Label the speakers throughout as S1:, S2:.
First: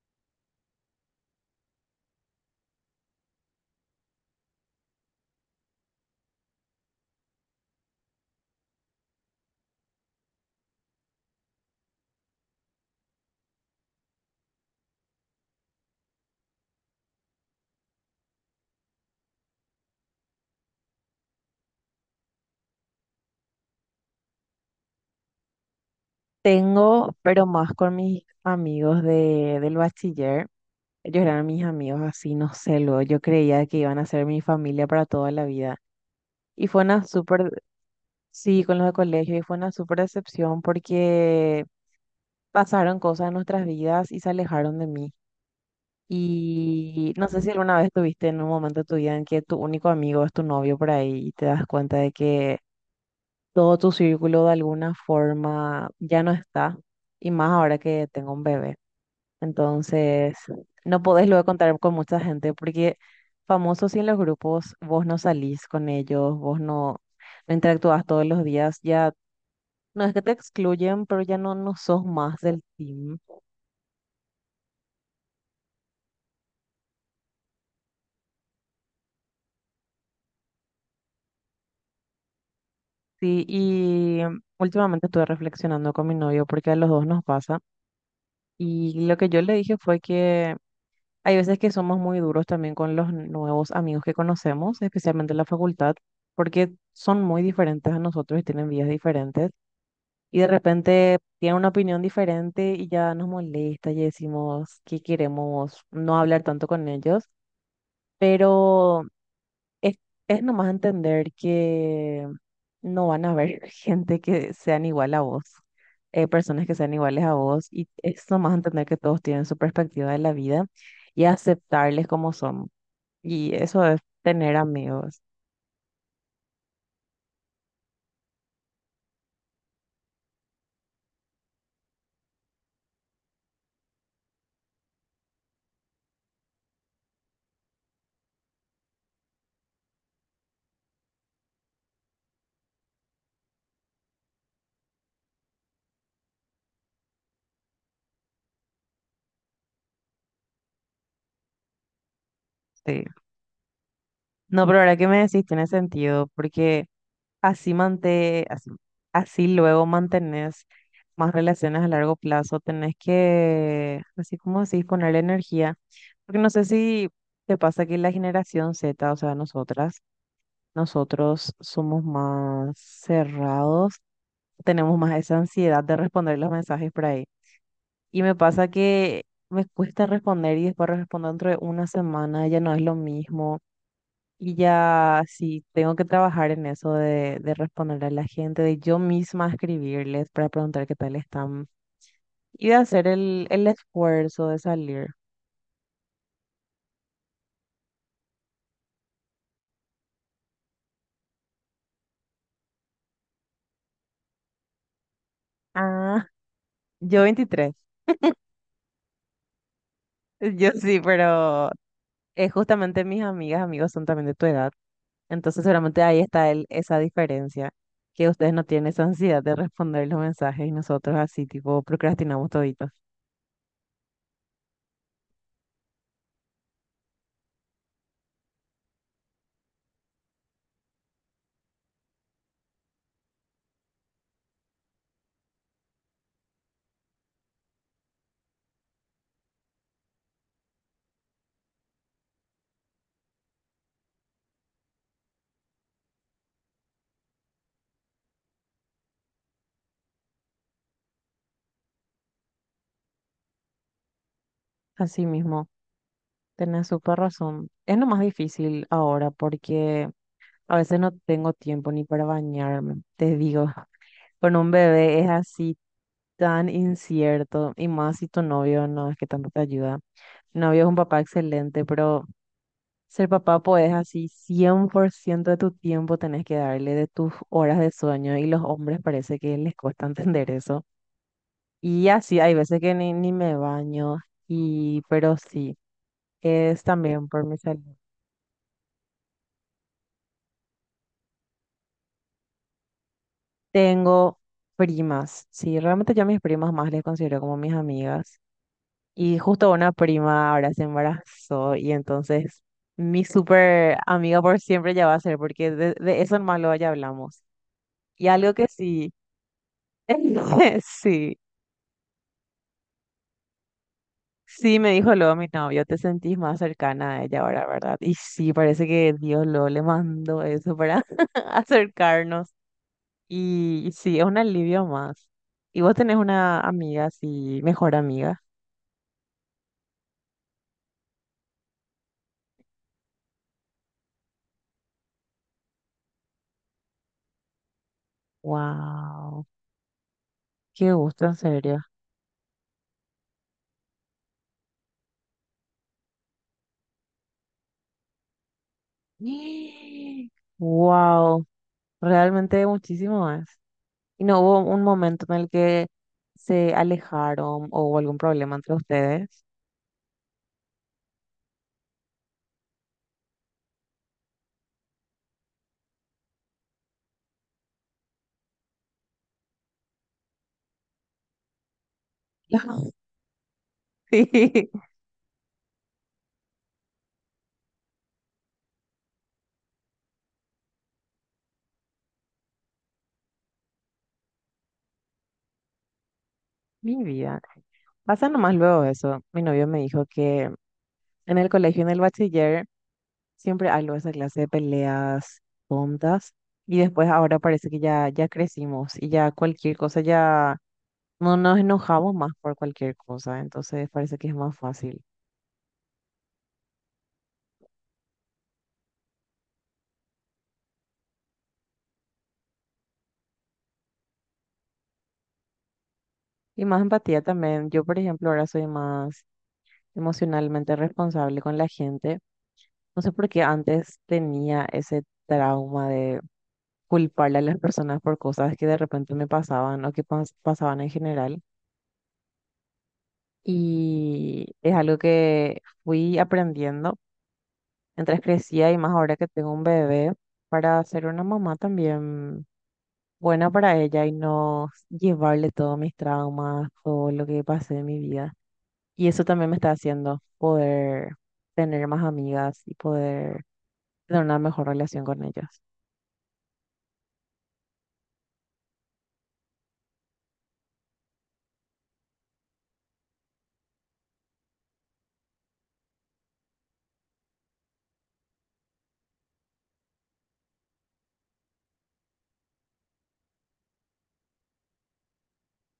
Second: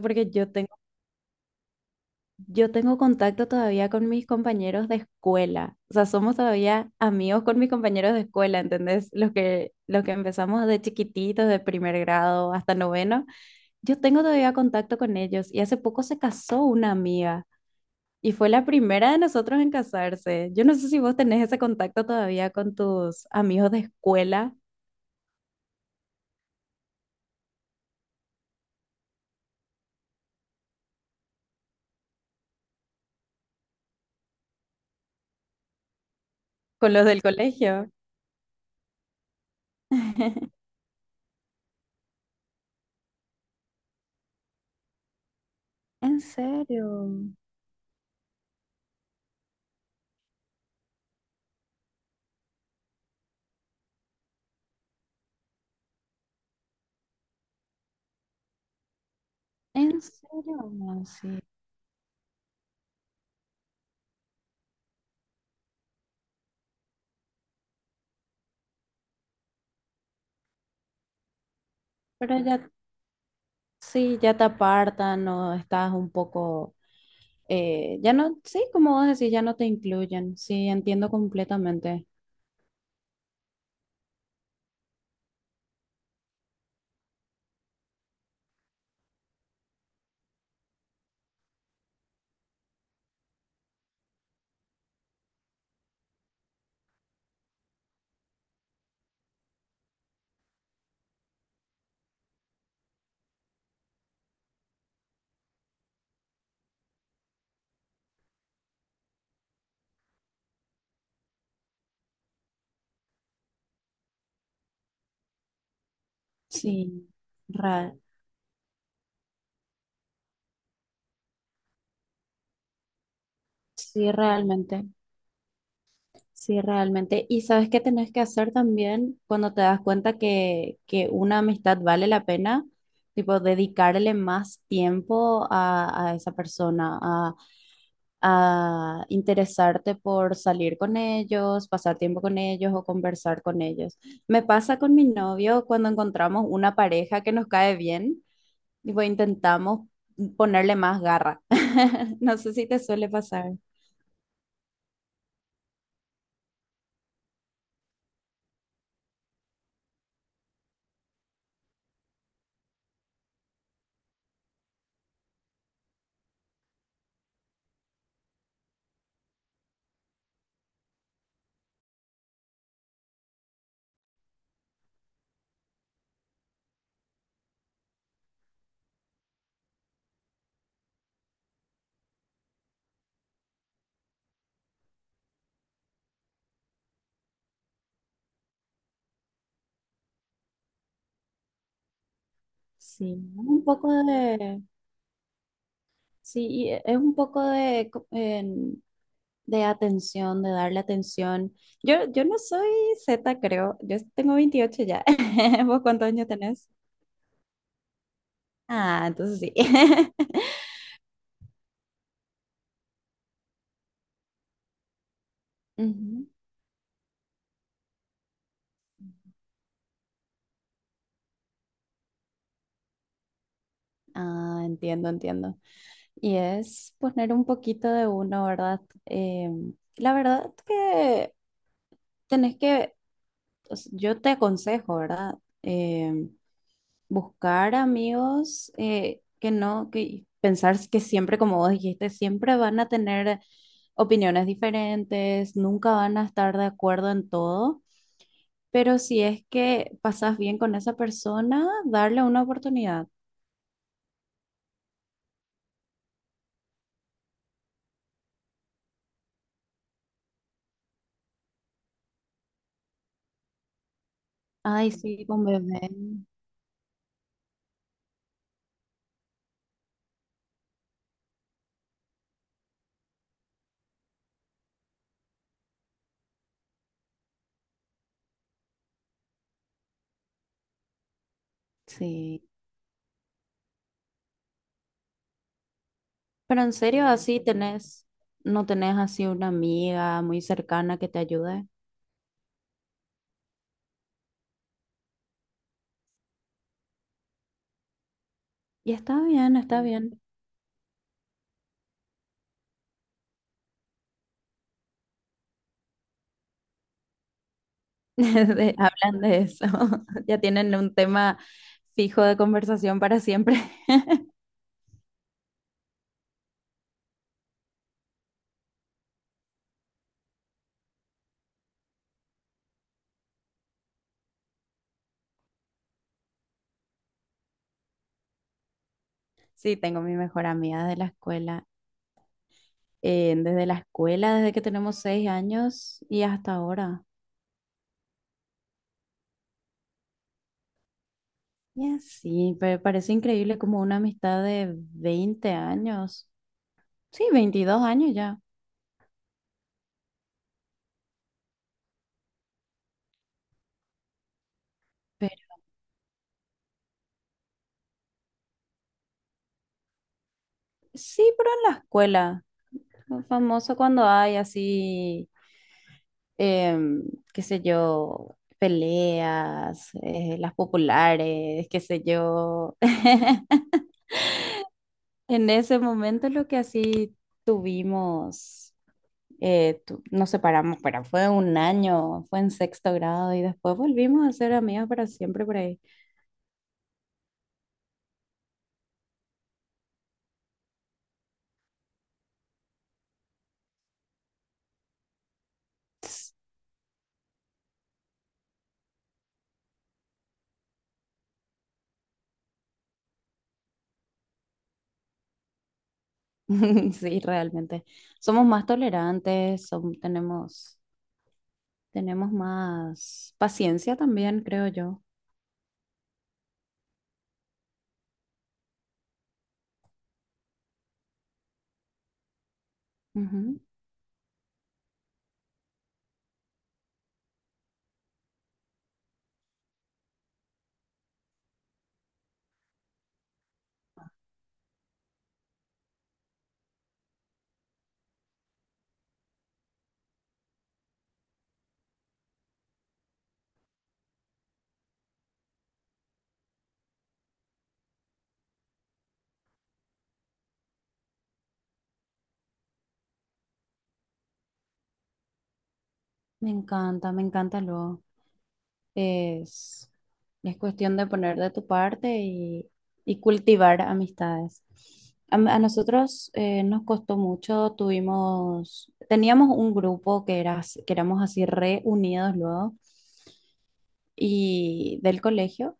S1: Porque yo tengo contacto todavía con mis compañeros de escuela. O sea, somos todavía amigos con mis compañeros de escuela, ¿entendés? Los que empezamos de chiquititos, de primer grado hasta noveno. Yo tengo todavía contacto con ellos y hace poco se casó una amiga y fue la primera de nosotros en casarse. Yo no sé si vos tenés ese contacto todavía con tus amigos de escuela,
S2: Tengo, pero más con mis amigos del bachiller. Ellos eran mis amigos así, no sé, luego yo creía que iban a ser mi familia para toda la vida. Y fue
S1: con
S2: una
S1: los del
S2: súper,
S1: colegio.
S2: sí, con los de colegio, y fue una súper decepción porque pasaron cosas en nuestras vidas y se alejaron de mí.
S1: ¿En serio,
S2: Y no sé si alguna vez tuviste en un momento de tu vida en que tu único amigo es tu novio por ahí y te das cuenta de que todo tu círculo de alguna forma ya no está. Y más ahora que tengo un bebé.
S1: en
S2: Entonces,
S1: serio?
S2: no
S1: No,
S2: podés
S1: sí.
S2: luego contar con mucha gente porque famosos y en los grupos vos no salís con ellos, vos no, no interactúas todos los días, ya no es que te excluyen, pero ya no, no sos más
S1: Pero
S2: del
S1: ya
S2: team.
S1: Sí, ya te apartan o estás un poco, ya no, sí, como vos decís, ya no te incluyen. Sí, entiendo completamente.
S2: Sí, y últimamente estuve reflexionando con mi novio porque a los dos nos pasa y lo que yo le dije fue que hay veces que somos muy duros también con los nuevos amigos que conocemos, especialmente en la facultad, porque son muy diferentes a nosotros y tienen vidas diferentes. Y de repente tiene una opinión diferente y ya nos molesta y decimos que queremos no hablar tanto con ellos, pero es, es nomás entender que no van a haber gente que sean igual a vos, personas que sean
S1: Sí,
S2: iguales a vos y
S1: ra-
S2: es nomás entender que todos tienen su perspectiva de la vida y aceptarles como son. Y eso es
S1: sí,
S2: tener
S1: realmente.
S2: amigos.
S1: Sí, realmente. Y sabes qué tenés que hacer también cuando te das cuenta que una amistad vale la pena, tipo, dedicarle más tiempo a esa persona, a interesarte por salir con ellos, pasar tiempo con ellos o conversar con ellos. Me pasa con mi novio cuando encontramos una pareja que nos cae bien, tipo, intentamos ponerle más garra. No sé si te
S2: Sí.
S1: suele pasar.
S2: No, pero ahora que me decís tiene sentido porque... Así, mante- así, así luego mantenés más relaciones a largo plazo. Tenés que, así como decís, ponerle energía. Porque no sé si te pasa que la generación Z, o sea, nosotras, nosotros somos más cerrados, tenemos más esa ansiedad de responder los mensajes por ahí. Y me pasa que me cuesta responder y después respondo dentro de una semana, ya no es lo mismo. Y ya sí, tengo que trabajar en eso de responderle a la gente, de yo misma escribirles para preguntar qué tal están y de hacer
S1: Sí, un
S2: el
S1: poco
S2: esfuerzo de
S1: de,
S2: salir.
S1: sí, y es un poco de, de atención, de darle atención. Yo no soy Z, creo. Yo tengo 28 ya. ¿Vos cuántos
S2: Ah,
S1: años tenés?
S2: yo 23.
S1: Ah, entonces sí.
S2: Yo sí, pero es justamente mis amigas, amigos son también de tu edad, entonces seguramente ahí
S1: Ujú.
S2: está el, esa diferencia, que ustedes no tienen esa ansiedad de responder los mensajes y nosotros así tipo procrastinamos toditos.
S1: Ah, entiendo, entiendo. Y es poner un poquito de uno, ¿verdad? Eh, la verdad que tenés que, o sea, yo te aconsejo, ¿verdad? Em, Buscar amigos, que no, que pensar que siempre, como vos dijiste, siempre van a tener opiniones diferentes, nunca van a estar de acuerdo en todo, pero si es que pasas bien con esa persona, darle una oportunidad.
S2: Así mismo, tenés súper razón. Es lo más difícil ahora porque... A veces no tengo tiempo ni para bañarme, te digo, con un
S1: Ay,
S2: bebé
S1: sí,
S2: es
S1: con
S2: así
S1: bebé.
S2: tan incierto y más si tu novio no es que tanto te ayuda. Mi novio es un papá excelente, pero ser papá pues así 100% de tu tiempo tenés que darle de tus horas de sueño y los hombres parece que les cuesta entender eso. Y así
S1: Sí.
S2: hay veces que ni me baño y pero sí,
S1: Pero en
S2: es
S1: serio,
S2: también por mi salud.
S1: no tenés así una amiga muy cercana que te ayude.
S2: Tengo primas, sí, realmente yo a mis primas más les considero como mis amigas.
S1: Y está
S2: Y
S1: bien,
S2: justo
S1: está
S2: una
S1: bien.
S2: prima ahora se embarazó y entonces mi súper amiga por siempre ya va a ser, porque de eso en malo ya hablamos. Y algo que sí,
S1: Hablan de eso. Ya tienen un
S2: sí,
S1: tema fijo de conversación para siempre.
S2: sí me dijo luego mi novio, te sentís más cercana a ella ahora, ¿verdad? Y sí, parece que Dios lo le mandó eso para acercarnos. Y, sí, es un alivio más. ¿Y vos tenés una amiga así, mejor amiga?
S1: Sí, tengo mi mejor amiga de la escuela. Desde la escuela, desde que tenemos 6 años y hasta ahora.
S2: Wow, qué gusto, en serio.
S1: Y así, pero parece increíble como una amistad de 20 años. Sí, 22 años ya.
S2: Wow, realmente muchísimo más. ¿Y no hubo un momento en el que se alejaron o hubo algún problema entre ustedes?
S1: Sí, pero en la escuela. Lo famoso cuando hay así, em, qué sé yo, peleas, las populares, qué sé yo.
S2: Sí,
S1: En ese momento lo que así tuvimos, nos separamos, pero fue un año, fue en sexto grado y después volvimos a ser amigas para siempre por ahí.
S2: mi vida. Pasa nomás luego eso. Mi novio me dijo que en el colegio, en el bachiller, siempre algo de esa clase de peleas tontas. Y después ahora parece que ya, ya crecimos y ya cualquier cosa ya no nos enojamos más por cualquier cosa, entonces parece que es más fácil.
S1: Sí, realmente. Somos más tolerantes, tenemos más paciencia también, creo yo.
S2: Y más empatía también. Yo, por ejemplo, ahora soy más emocionalmente responsable con la gente. No sé por qué
S1: Ujú.
S2: antes tenía ese trauma de culparle a las personas por cosas que de repente me pasaban o que pasaban en general. Y es algo que fui aprendiendo mientras crecía y más ahora que tengo un bebé para ser una mamá también buena para ella y no llevarle todos mis traumas, todo lo que pasé en mi vida. Y eso también me está haciendo poder tener más amigas y poder tener una mejor relación con ellas.
S1: Me encanta luego. Es, es cuestión de poner de tu parte y cultivar amistades. A nosotros, nos costó mucho, teníamos un grupo que éramos así reunidos luego y del colegio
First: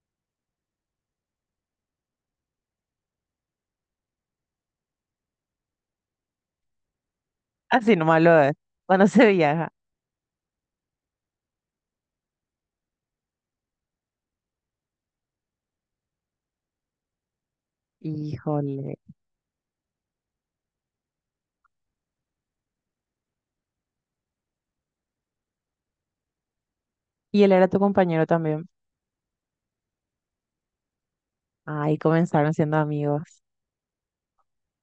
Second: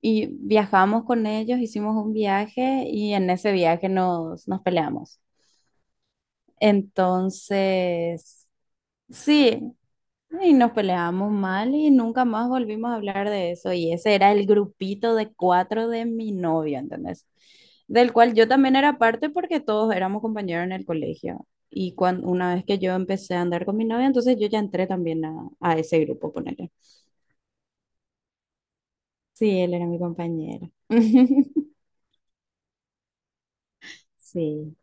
S1: y viajamos con ellos, hicimos un viaje y en ese viaje nos peleamos.
S2: Así nomás lo
S1: Entonces,
S2: es, cuando se
S1: sí,
S2: viaja.
S1: y nos peleamos mal y nunca más volvimos a hablar de eso. Y ese era el grupito de cuatro de mi novio, ¿entendés? Del cual yo también
S2: Híjole.
S1: era parte porque todos éramos compañeros en el colegio. Y cuando, una vez que yo empecé a andar con mi novia, entonces yo ya entré también a ese grupo, ponele.
S2: Y él era tu compañero también.
S1: Sí, él era mi compañero.
S2: Ahí comenzaron siendo amigos.
S1: Sí,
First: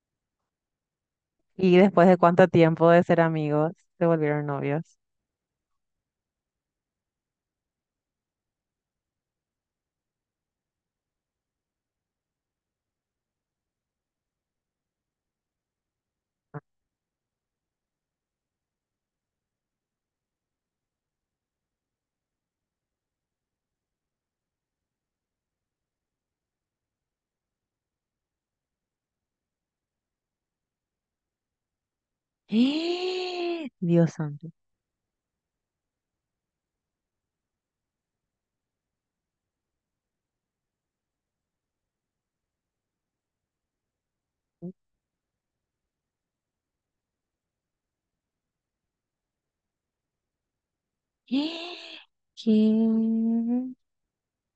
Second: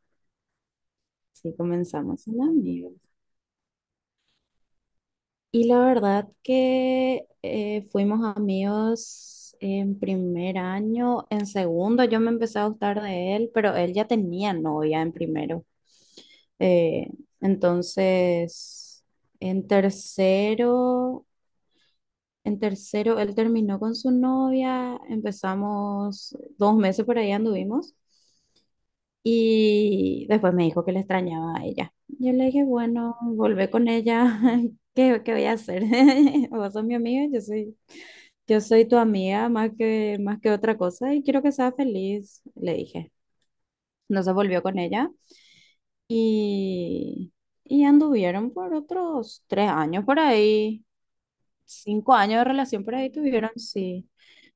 S1: sí,
S2: Y después de
S1: comenzamos en
S2: cuánto tiempo
S1: amigos.
S2: de ser amigos, se volvieron novios.
S1: Y la verdad que fuimos amigos en primer año, en segundo yo me empecé a gustar de él, pero él ya tenía novia en primero. Eh, entonces, en tercero, en tercero él terminó con su novia, empezamos 2 meses por ahí anduvimos. Y después me dijo que le extrañaba a ella. Yo le dije, bueno, volvé con
S2: Dios
S1: ella.
S2: santo.
S1: ¿Qué, qué voy a hacer? Vos sos mi amiga, yo soy tu amiga más que otra cosa y quiero que seas feliz, le dije. No se volvió con ella y, y anduvieron por otros 3 años por ahí.
S2: ¿Qué?
S1: 5 años de relación por ahí tuvieron, sí.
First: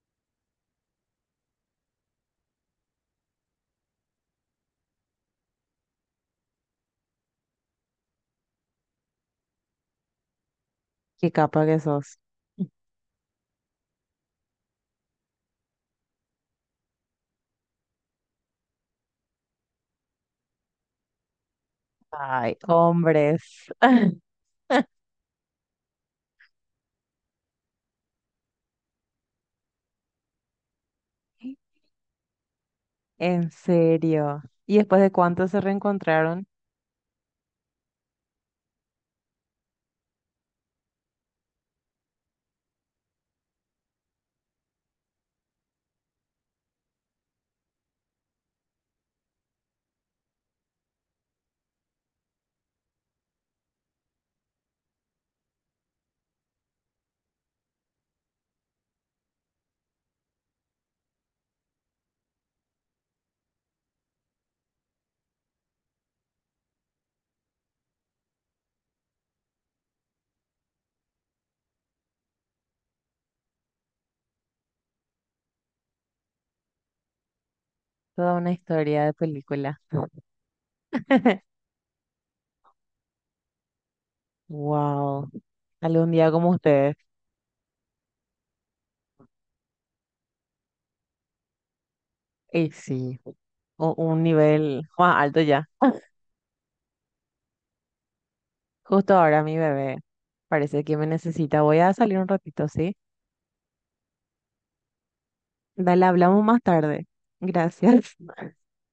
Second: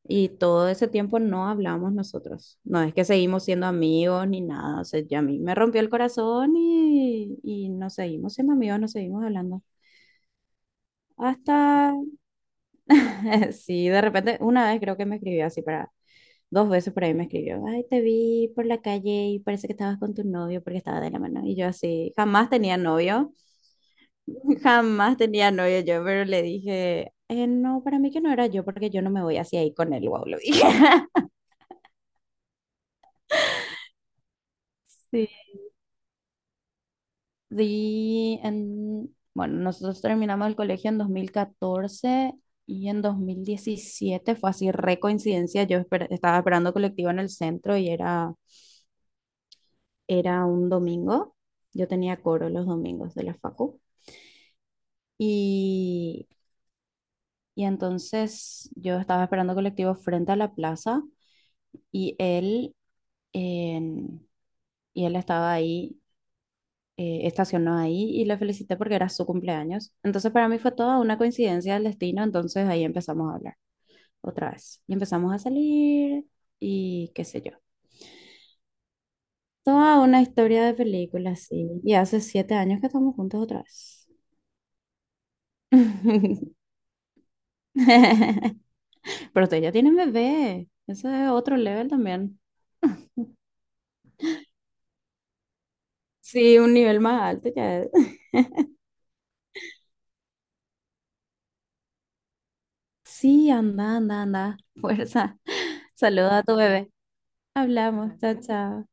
S1: Y todo ese tiempo no hablamos nosotros. No es que seguimos siendo amigos ni nada. O sea, ya a mí me rompió el corazón y nos seguimos siendo amigos, nos seguimos hablando.
S2: Qué capa que
S1: Hasta,
S2: sos.
S1: sí, de repente, una vez creo que me escribió dos veces por ahí me escribió, ay, te vi por la calle y parece que estabas con tu novio porque estaba de la mano. Y yo así, jamás
S2: Ay,
S1: tenía novio.
S2: hombres.
S1: Jamás tenía novio yo, pero le dije, No, para mí que no era yo, porque yo no me voy así ahí con él, wow", lo dije.
S2: En serio. ¿Y después de
S1: Sí.
S2: cuánto se reencontraron?
S1: Sí, bueno, nosotros terminamos el colegio en 2014 y en 2017 fue así, re coincidencia, yo estaba esperando colectivo en el centro y era un domingo, yo tenía coro los domingos de la facu y, y entonces yo estaba esperando colectivo frente a la plaza y él... en- y él estaba ahí, estacionó ahí y le felicité porque era su cumpleaños. Entonces para mí fue toda una coincidencia del destino, entonces ahí empezamos a hablar otra vez y empezamos a salir y qué sé yo.
S2: Toda una historia de película.
S1: Toda una historia de película, sí. Y hace 7 años que estamos juntos otra vez.
S2: Wow. Algún día como ustedes.
S1: Pero ustedes ya tienen bebé. Eso es otro level también.
S2: Y sí, un nivel más alto ya.
S1: Sí, un nivel más alto ya es.
S2: Justo ahora mi bebé parece que me necesita. Voy a salir un ratito, ¿sí?
S1: Sí, anda, anda, anda. Fuerza.
S2: Dale,
S1: Saluda
S2: hablamos
S1: a tu
S2: más
S1: bebé.
S2: tarde. Gracias.
S1: Hablamos. Chao, chao.